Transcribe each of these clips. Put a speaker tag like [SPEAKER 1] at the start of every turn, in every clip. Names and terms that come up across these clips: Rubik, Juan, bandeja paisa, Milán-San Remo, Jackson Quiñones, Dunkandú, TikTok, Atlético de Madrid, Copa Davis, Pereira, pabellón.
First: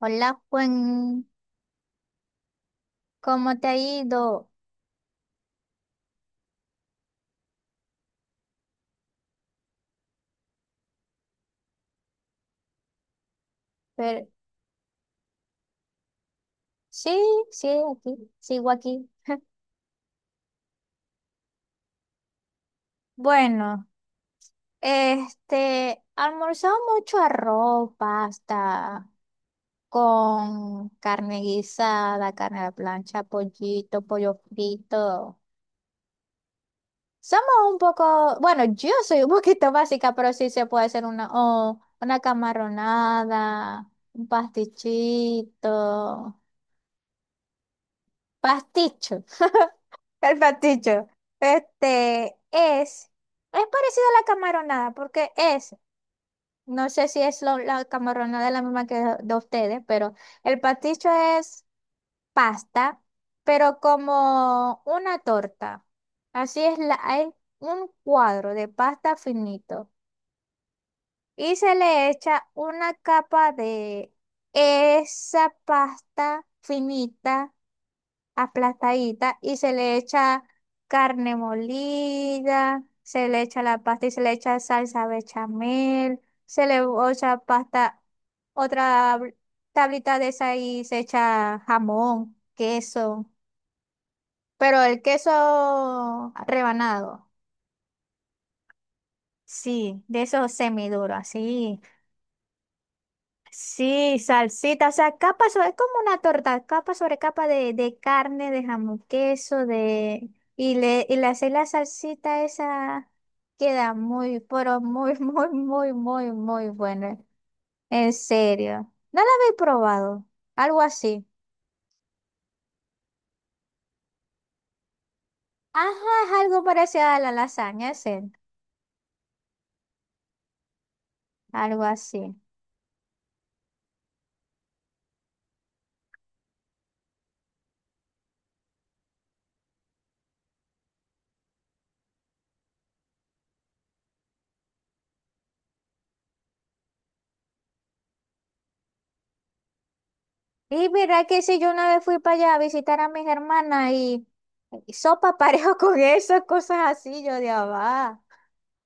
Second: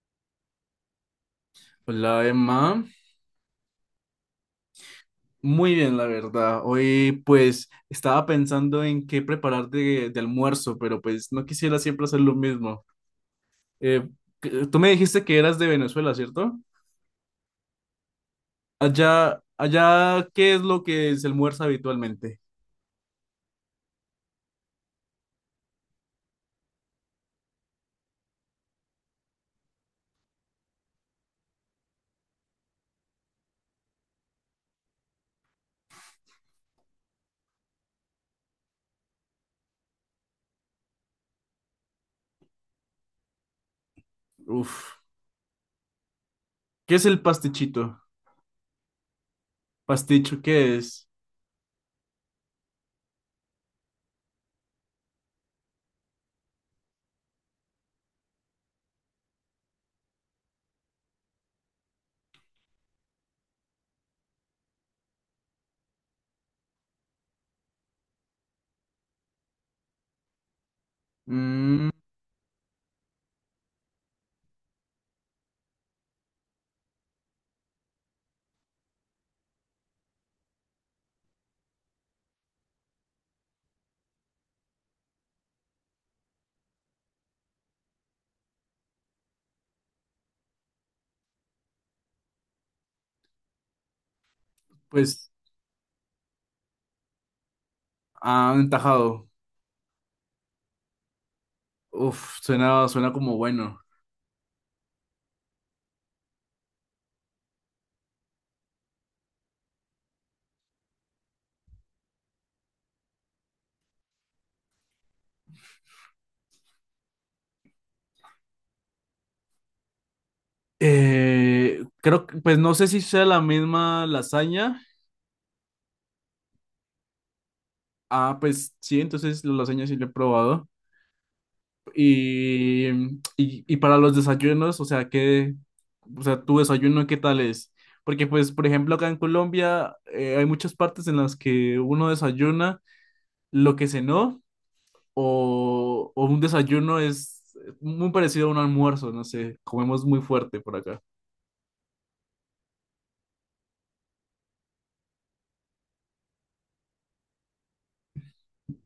[SPEAKER 1] Hola Juan,
[SPEAKER 2] Hola Emma,
[SPEAKER 1] ¿cómo te ha ido?
[SPEAKER 2] muy bien la verdad. Hoy pues estaba pensando en qué preparar de almuerzo, pero pues no quisiera siempre hacer lo mismo. Eh,
[SPEAKER 1] Pero,
[SPEAKER 2] Tú me dijiste que eras de Venezuela, ¿cierto?
[SPEAKER 1] sí, sí, aquí, sigo aquí.
[SPEAKER 2] Allá, allá, ¿qué es lo que se almuerza habitualmente?
[SPEAKER 1] Bueno, almorzamos mucho arroz, pasta, con carne guisada, carne a la plancha, pollito, pollo frito. Somos un poco, bueno, yo soy un poquito básica, pero sí se puede hacer una, o una camaronada, un
[SPEAKER 2] Uf,
[SPEAKER 1] pastichito.
[SPEAKER 2] ¿qué es el pastichito?
[SPEAKER 1] Pasticho. El
[SPEAKER 2] ¿Pasticho qué
[SPEAKER 1] pasticho.
[SPEAKER 2] es?
[SPEAKER 1] Este es parecido a la camaronada, porque es, no sé si es la camaronada es la misma que de ustedes, pero el pasticho es pasta, pero como una torta. Así es, hay un cuadro de pasta finito y se
[SPEAKER 2] Mm,
[SPEAKER 1] le echa una capa de esa pasta finita aplastadita y se le echa carne molida, se le echa la pasta y se le echa salsa bechamel, se le echa pasta, otra tablita de esa y se echa jamón, queso, pero el
[SPEAKER 2] pues,
[SPEAKER 1] queso rebanado,
[SPEAKER 2] ah, un tajado.
[SPEAKER 1] sí, de esos semiduros, así.
[SPEAKER 2] Uf, suena como bueno.
[SPEAKER 1] Sí, salsita, o sea, capa sobre, es como una torta, capa sobre capa de carne, de jamón, queso, de... Y le hacéis la salsita esa, queda muy, pero muy, muy, muy, muy, muy buena. En serio. ¿No la habéis probado? Algo así.
[SPEAKER 2] Creo que, pues no sé si sea la misma lasaña.
[SPEAKER 1] Ajá, es algo parecido a la lasaña, es él.
[SPEAKER 2] Ah, pues sí, entonces la lasaña sí la he probado.
[SPEAKER 1] Algo así.
[SPEAKER 2] Y para los desayunos, o sea, o sea, tu desayuno qué tal es? Porque, pues, por ejemplo, acá en Colombia hay muchas partes en las que uno desayuna lo que cenó o un desayuno es muy parecido a un almuerzo, no sé, comemos muy fuerte por
[SPEAKER 1] Y
[SPEAKER 2] acá.
[SPEAKER 1] mira que si yo una vez fui para allá a visitar a mis hermanas y sopa parejo con esas cosas así, yo de va.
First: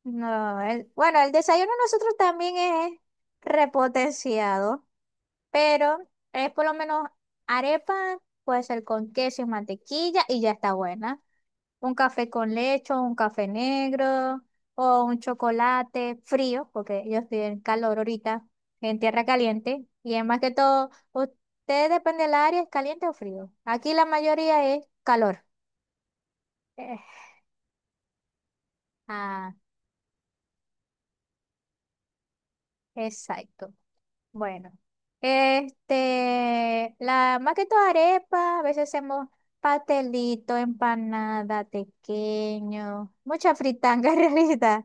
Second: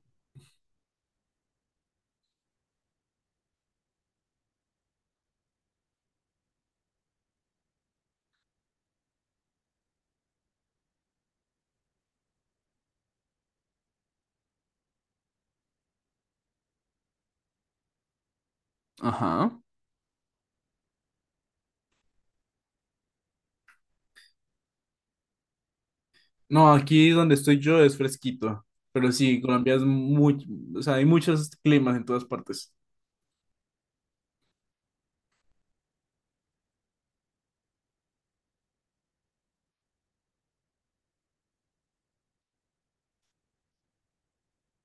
[SPEAKER 1] No, bueno, el desayuno de nosotros también es repotenciado, pero es por lo menos arepa, puede ser con queso y mantequilla y ya está buena. Un café con leche, o un café negro o un chocolate frío, porque yo estoy en calor ahorita, en tierra
[SPEAKER 2] Ajá.
[SPEAKER 1] caliente. Y es más que todo, usted depende del área, ¿es caliente o frío? Aquí la mayoría es calor.
[SPEAKER 2] No,
[SPEAKER 1] Eh,
[SPEAKER 2] aquí donde estoy yo es fresquito, pero sí,
[SPEAKER 1] ah,
[SPEAKER 2] Colombia es muy, o sea, hay muchos climas en todas partes.
[SPEAKER 1] exacto. Bueno, la más que todo arepa, a veces hacemos pastelito, empanada, tequeño, mucha fritanga en realidad.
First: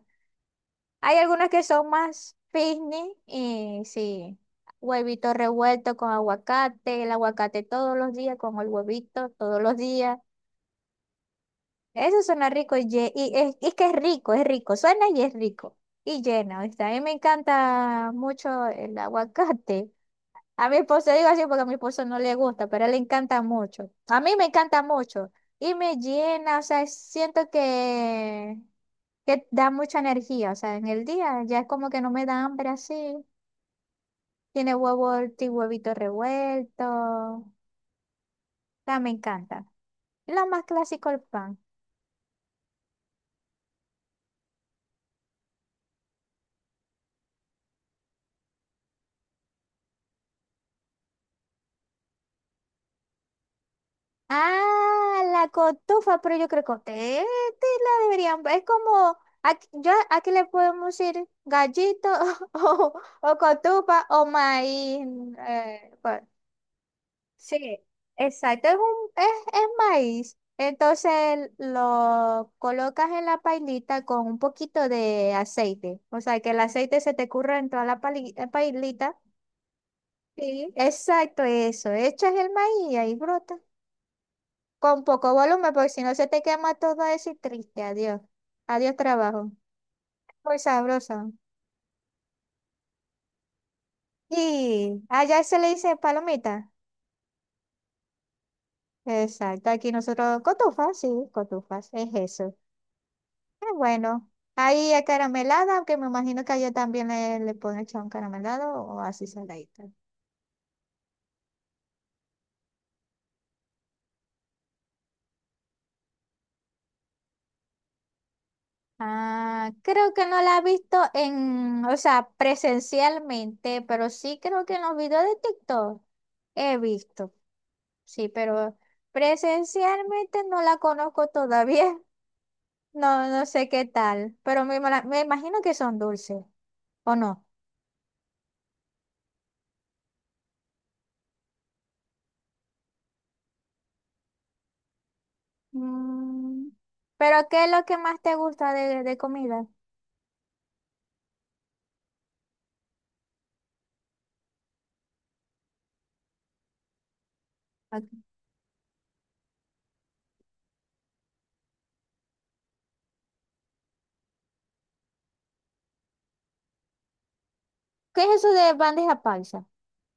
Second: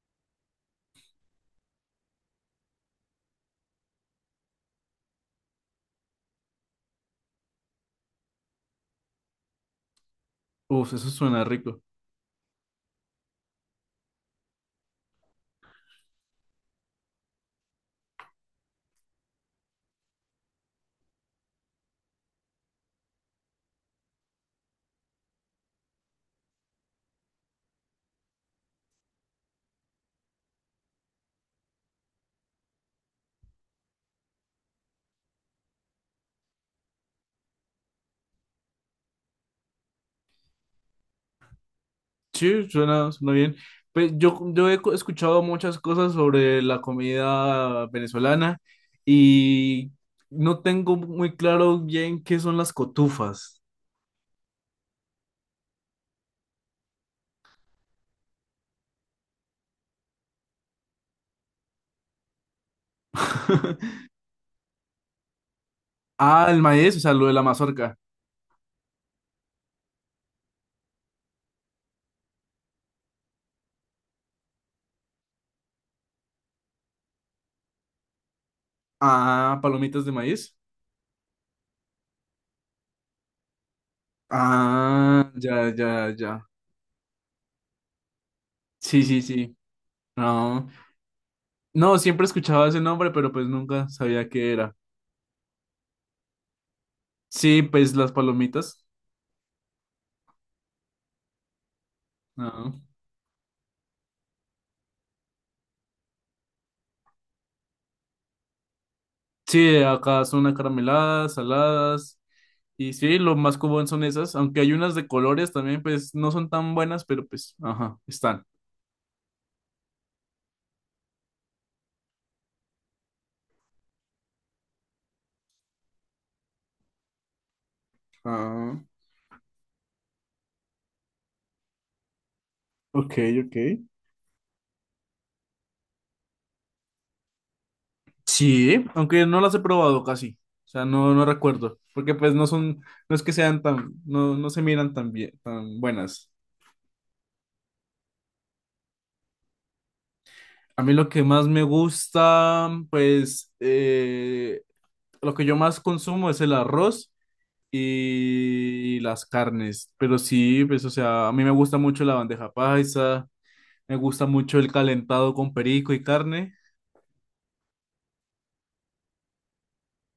[SPEAKER 1] Hay algunas que son más picnic y sí, huevito revuelto con aguacate, el aguacate todos los días con el huevito todos los días.
[SPEAKER 2] Uf, eso suena rico.
[SPEAKER 1] Eso suena rico y, y es que es rico, suena y es rico y llena. ¿Viste? A mí me encanta mucho el aguacate. A mi esposo, digo así porque a mi esposo no le gusta, pero a él le encanta mucho. A mí me encanta mucho y me llena, o sea, siento que da mucha energía, o sea, en el día ya es como que no me da hambre así. Tiene huevo, huevito revuelto, o sea, me encanta. Y lo más clásico, el pan.
[SPEAKER 2] Sí, suena, suena bien. Pues yo he escuchado muchas cosas sobre la comida venezolana y no tengo muy claro bien qué son las cotufas.
[SPEAKER 1] Ah, la cotufa, pero yo creo que ustedes la deberían. Es como, aquí le podemos decir gallito o, o cotufa o maíz. eh, bueno,
[SPEAKER 2] Ah, el maíz, o sea, lo de la
[SPEAKER 1] sí,
[SPEAKER 2] mazorca.
[SPEAKER 1] exacto, es maíz. Entonces lo colocas en la pailita con un poquito de aceite. O sea, que el aceite se te curra en toda la pailita.
[SPEAKER 2] Ah, palomitas de maíz.
[SPEAKER 1] Sí, exacto, eso. Echas el maíz y ahí brota. Con
[SPEAKER 2] Ah,
[SPEAKER 1] poco
[SPEAKER 2] ya,
[SPEAKER 1] volumen, porque
[SPEAKER 2] ya,
[SPEAKER 1] si no se
[SPEAKER 2] ya.
[SPEAKER 1] te quema todo eso y triste. Adiós. Adiós,
[SPEAKER 2] Sí, sí,
[SPEAKER 1] trabajo.
[SPEAKER 2] sí.
[SPEAKER 1] Muy
[SPEAKER 2] No,
[SPEAKER 1] sabroso.
[SPEAKER 2] no, siempre escuchaba ese nombre, pero pues nunca sabía qué era.
[SPEAKER 1] Y allá se le dice palomita.
[SPEAKER 2] Sí, pues las palomitas.
[SPEAKER 1] Exacto. Aquí nosotros, cotufas, sí, cotufas. Es eso.
[SPEAKER 2] Ah.
[SPEAKER 1] Es bueno. Ahí es caramelada, aunque me imagino que allá también le pueden echar un caramelado o así
[SPEAKER 2] Sí,
[SPEAKER 1] saladita.
[SPEAKER 2] acá son acarameladas, saladas. Y sí, lo más común son esas, aunque hay unas de colores también, pues no son tan buenas, pero pues, ajá, están.
[SPEAKER 1] Ah, creo que no la he visto en, o sea, presencialmente, pero sí creo que en los videos de TikTok he visto. Sí, pero
[SPEAKER 2] Ah,
[SPEAKER 1] presencialmente no la conozco todavía.
[SPEAKER 2] ok,
[SPEAKER 1] No, no
[SPEAKER 2] ok.
[SPEAKER 1] sé qué tal, pero me imagino que son dulces, ¿o no?
[SPEAKER 2] Sí, aunque no las he probado casi, o sea, no, no recuerdo, porque pues no son, no es que sean tan, no, no se miran tan bien, tan buenas.
[SPEAKER 1] Mm. Pero ¿qué es lo que más te gusta de comida?
[SPEAKER 2] A mí lo que más me gusta, pues, lo que yo más consumo es el arroz
[SPEAKER 1] Ok.
[SPEAKER 2] y las carnes, pero sí, pues, o sea, a mí me gusta mucho la bandeja paisa. Me gusta mucho el calentado con perico y carne.
[SPEAKER 1] ¿Qué es eso de bandeja paisa?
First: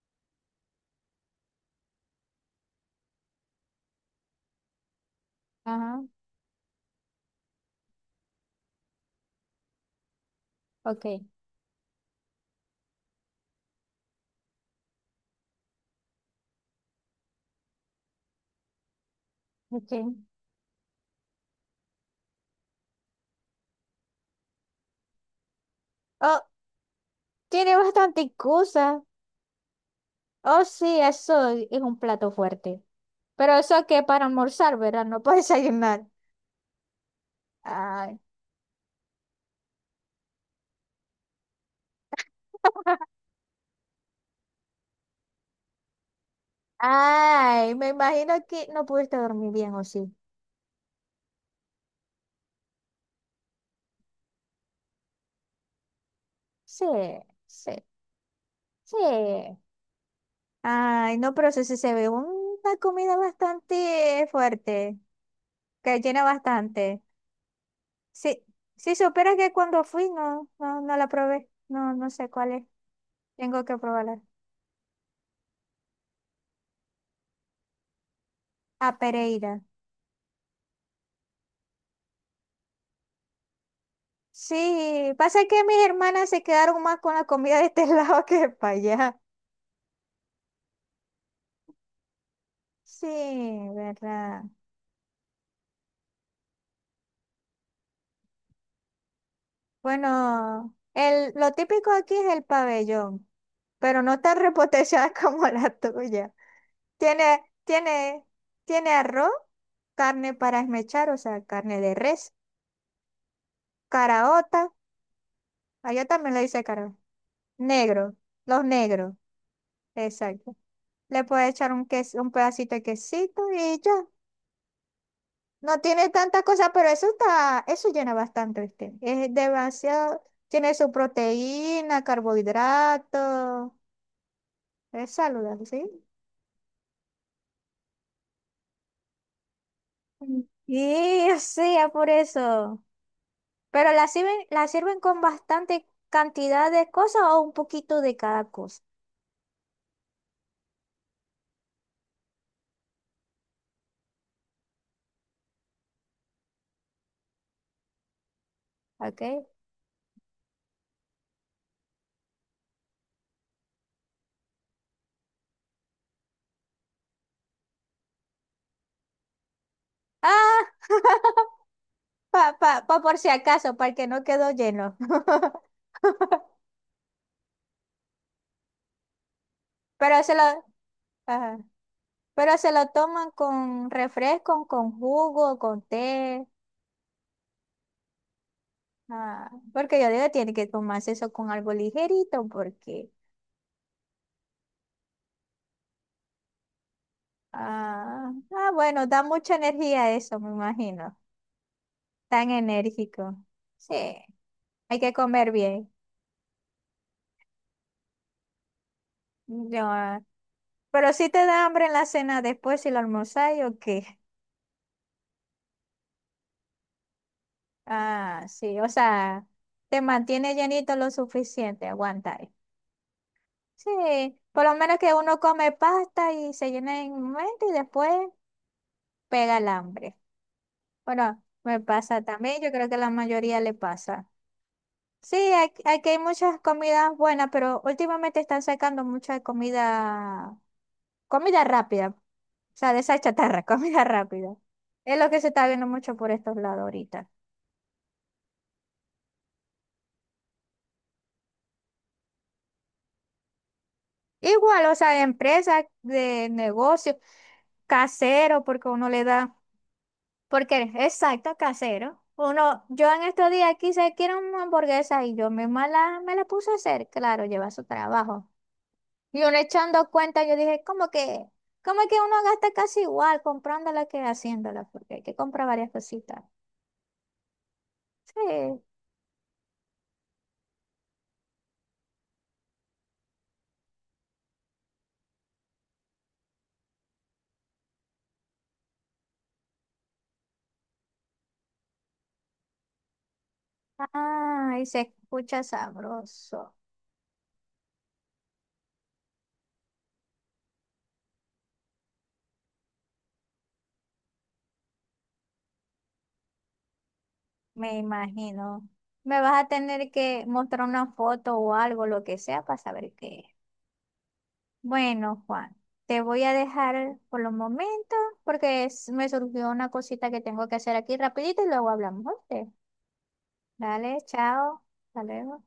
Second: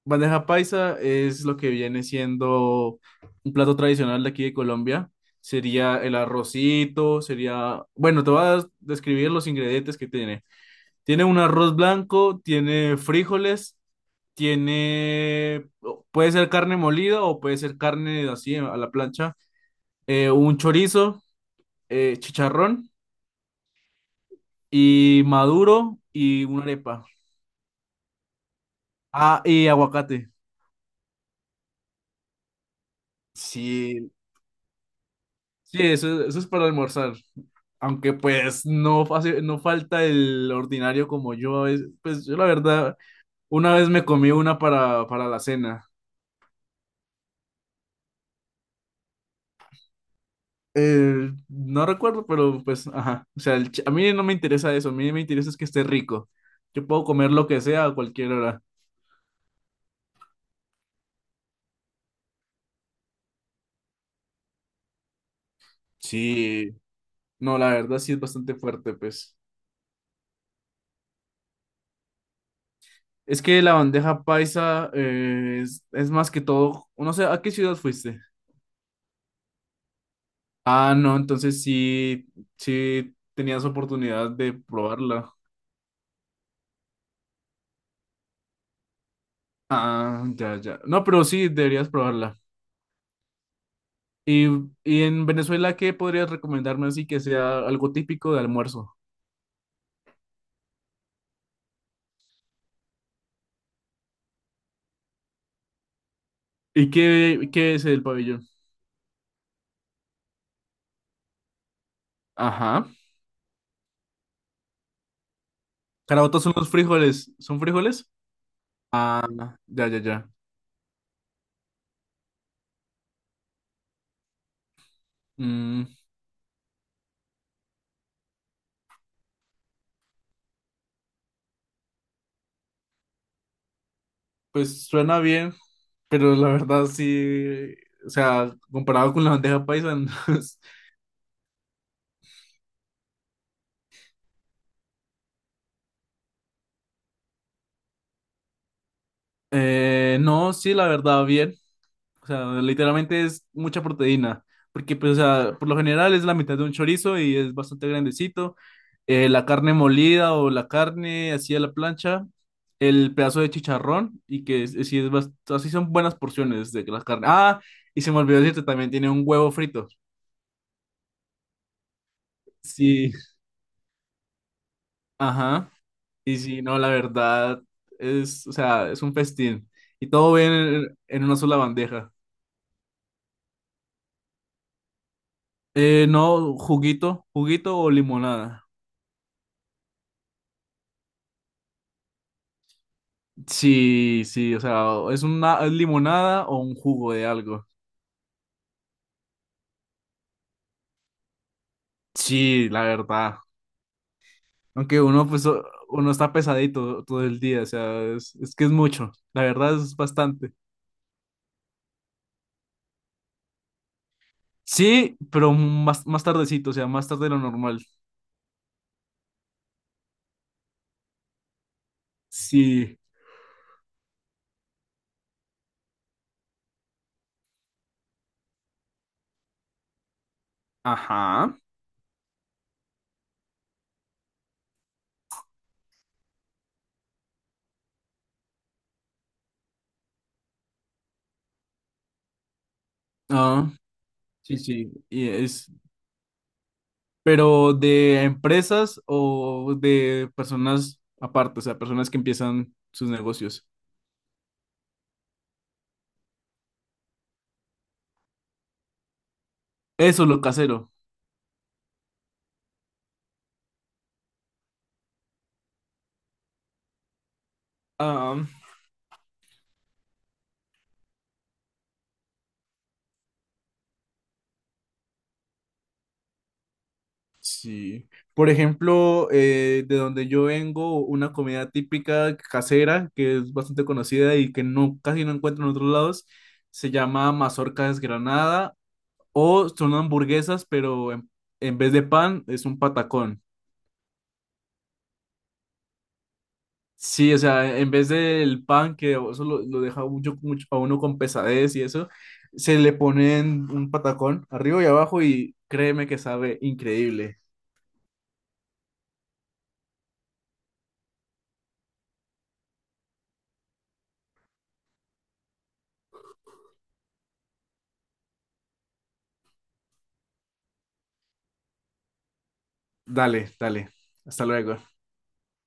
[SPEAKER 2] Bandeja paisa es lo que viene siendo un plato tradicional de aquí de Colombia. Sería
[SPEAKER 1] Ajá,
[SPEAKER 2] el arrocito, sería. Bueno, te voy a describir los ingredientes que tiene.
[SPEAKER 1] ok,
[SPEAKER 2] Tiene un arroz blanco, tiene frijoles, tiene. Puede ser carne molida o puede ser carne así a la plancha.
[SPEAKER 1] ok.
[SPEAKER 2] Un chorizo, chicharrón y maduro
[SPEAKER 1] Oh,
[SPEAKER 2] y una arepa.
[SPEAKER 1] tiene bastante cosa.
[SPEAKER 2] Ah, y aguacate.
[SPEAKER 1] Oh, sí, eso es un plato fuerte. Pero eso que
[SPEAKER 2] Sí,
[SPEAKER 1] para almorzar, ¿verdad? No para
[SPEAKER 2] Sí,
[SPEAKER 1] desayunar.
[SPEAKER 2] eso es para almorzar. Aunque
[SPEAKER 1] Ay.
[SPEAKER 2] pues no, no falta el ordinario como yo a veces. Pues yo la verdad, una vez me comí una para la cena.
[SPEAKER 1] Ay, me imagino que no pudiste dormir bien, ¿o sí?
[SPEAKER 2] No recuerdo, pero pues, ajá. O sea, a mí no me interesa eso, a mí me interesa es que esté rico.
[SPEAKER 1] Sí,
[SPEAKER 2] Yo puedo comer lo que
[SPEAKER 1] sí,
[SPEAKER 2] sea a cualquier hora.
[SPEAKER 1] sí. Ay, no, pero sí, sí se ve una comida bastante fuerte, que llena
[SPEAKER 2] Sí,
[SPEAKER 1] bastante.
[SPEAKER 2] no, la verdad sí es
[SPEAKER 1] Sí,
[SPEAKER 2] bastante fuerte,
[SPEAKER 1] sí, supieras
[SPEAKER 2] pues.
[SPEAKER 1] que cuando fui no, no, no la probé. No, no sé cuál es.
[SPEAKER 2] Es que
[SPEAKER 1] Tengo
[SPEAKER 2] la
[SPEAKER 1] que probarla.
[SPEAKER 2] bandeja paisa es más que todo, no sé, ¿a qué ciudad fuiste?
[SPEAKER 1] A Pereira.
[SPEAKER 2] Ah, no, entonces sí, sí tenías oportunidad de
[SPEAKER 1] Sí,
[SPEAKER 2] probarla.
[SPEAKER 1] pasa que mis hermanas se quedaron más con la comida de este lado que para allá.
[SPEAKER 2] Ah, ya, ya. No, pero sí, deberías probarla.
[SPEAKER 1] Sí, verdad.
[SPEAKER 2] Y, y en Venezuela, ¿qué podrías recomendarme así que sea algo típico de almuerzo?
[SPEAKER 1] Bueno, lo típico aquí es el pabellón, pero no tan repotenciada como la tuya.
[SPEAKER 2] ¿Y
[SPEAKER 1] Tiene,
[SPEAKER 2] qué, qué es el
[SPEAKER 1] tiene,
[SPEAKER 2] pabellón?
[SPEAKER 1] tiene arroz, carne para esmechar, o sea, carne de res,
[SPEAKER 2] Ajá.
[SPEAKER 1] caraota, allá también le
[SPEAKER 2] Carabotas son
[SPEAKER 1] dice
[SPEAKER 2] los
[SPEAKER 1] caraota,
[SPEAKER 2] frijoles. ¿Son frijoles?
[SPEAKER 1] negro, los negros,
[SPEAKER 2] Ah, ya, ya, ya.
[SPEAKER 1] exacto. Le puede echar un queso, un pedacito de quesito y ya. No
[SPEAKER 2] Mm,
[SPEAKER 1] tiene tanta cosa, pero eso está, eso llena bastante, ¿viste? Es demasiado, tiene su proteína, carbohidrato,
[SPEAKER 2] pues
[SPEAKER 1] es
[SPEAKER 2] suena bien,
[SPEAKER 1] saludable, ¿sí?
[SPEAKER 2] pero la verdad sí, o sea, comparado con la bandeja paisa, no
[SPEAKER 1] Mm.
[SPEAKER 2] es-
[SPEAKER 1] Y o sea, por eso. Pero la sirven con bastante cantidad de cosas o un poquito de cada cosa.
[SPEAKER 2] no, sí, la verdad, bien. O sea, literalmente es mucha proteína, porque pues, o sea, por lo general es la mitad de un chorizo y es bastante grandecito. La
[SPEAKER 1] ¿Ok?
[SPEAKER 2] carne molida o la carne así a la plancha, el pedazo de chicharrón y que es, sí es así son buenas porciones de la carne. Ah, y se me olvidó decirte, también tiene un huevo frito.
[SPEAKER 1] Ah, pa
[SPEAKER 2] Sí,
[SPEAKER 1] por si acaso, para que no quedó lleno.
[SPEAKER 2] ajá. Y sí, no, la verdad es, o sea, es un festín. Y
[SPEAKER 1] Pero se
[SPEAKER 2] todo
[SPEAKER 1] lo,
[SPEAKER 2] bien en una sola
[SPEAKER 1] ajá.
[SPEAKER 2] bandeja.
[SPEAKER 1] Pero se lo toman con refresco, con jugo, con té.
[SPEAKER 2] No, juguito, juguito o limonada.
[SPEAKER 1] Ah, porque yo digo, tiene que tomarse eso con algo ligerito, porque.
[SPEAKER 2] Sí, sí, o sea, o es una es limonada o un jugo de algo.
[SPEAKER 1] Ah, ah, bueno, da mucha energía eso, me imagino. Tan
[SPEAKER 2] Sí, la
[SPEAKER 1] enérgico.
[SPEAKER 2] verdad.
[SPEAKER 1] Sí, hay
[SPEAKER 2] Aunque
[SPEAKER 1] que
[SPEAKER 2] uno, pues,
[SPEAKER 1] comer
[SPEAKER 2] o-
[SPEAKER 1] bien.
[SPEAKER 2] uno está pesadito todo el día, o sea, es que es mucho. La verdad es
[SPEAKER 1] No,
[SPEAKER 2] bastante.
[SPEAKER 1] pero si te da hambre en la cena después si lo almorzáis o qué.
[SPEAKER 2] Sí, pero más, más tardecito, o sea, más tarde de lo normal.
[SPEAKER 1] Ah, sí, o sea, te mantiene llenito lo suficiente, aguantáis.
[SPEAKER 2] Sí,
[SPEAKER 1] Sí, por lo menos que uno come pasta y se llena en un momento y después pega el hambre. Bueno,
[SPEAKER 2] ajá.
[SPEAKER 1] me pasa también, yo creo que a la mayoría le pasa. Sí, aquí hay muchas comidas buenas, pero últimamente están sacando mucha comida, comida rápida, o sea, de esa chatarra,
[SPEAKER 2] Ah,
[SPEAKER 1] comida rápida.
[SPEAKER 2] sí, sí.
[SPEAKER 1] Es
[SPEAKER 2] Y
[SPEAKER 1] lo que se está
[SPEAKER 2] es,
[SPEAKER 1] viendo mucho por estos lados ahorita.
[SPEAKER 2] pero de empresas o de personas aparte, o sea, personas que empiezan sus negocios.
[SPEAKER 1] Igual, o sea, de empresa, de negocio, casero, porque uno le da,
[SPEAKER 2] Eso, lo
[SPEAKER 1] porque,
[SPEAKER 2] casero.
[SPEAKER 1] exacto, casero. Yo en estos días quise, quiero una hamburguesa y yo misma la, me la puse a hacer, claro, lleva su trabajo. Y uno echando cuenta, yo dije, ¿cómo que uno gasta casi igual comprándola que haciéndola? Porque hay que comprar varias cositas.
[SPEAKER 2] Sí. Por
[SPEAKER 1] Sí.
[SPEAKER 2] ejemplo, de donde yo vengo, una comida típica casera que es bastante conocida y que no, casi no encuentro en otros lados, se llama mazorca desgranada o son hamburguesas, pero en vez de pan es un patacón.
[SPEAKER 1] Ay, se escucha sabroso.
[SPEAKER 2] Sí, o sea, en vez del pan que eso lo deja mucho, mucho a uno con pesadez y eso, se le ponen un patacón arriba y abajo y créeme que sabe increíble.
[SPEAKER 1] Me imagino. Me vas a tener que mostrar una foto o algo, lo que sea, para saber qué es. Bueno, Juan, te voy a dejar por los momentos porque me surgió una cosita que tengo que hacer aquí rapidito y luego hablamos. ¿Oíste?
[SPEAKER 2] Dale, dale.
[SPEAKER 1] Dale,
[SPEAKER 2] Hasta luego.
[SPEAKER 1] chao. Hasta luego.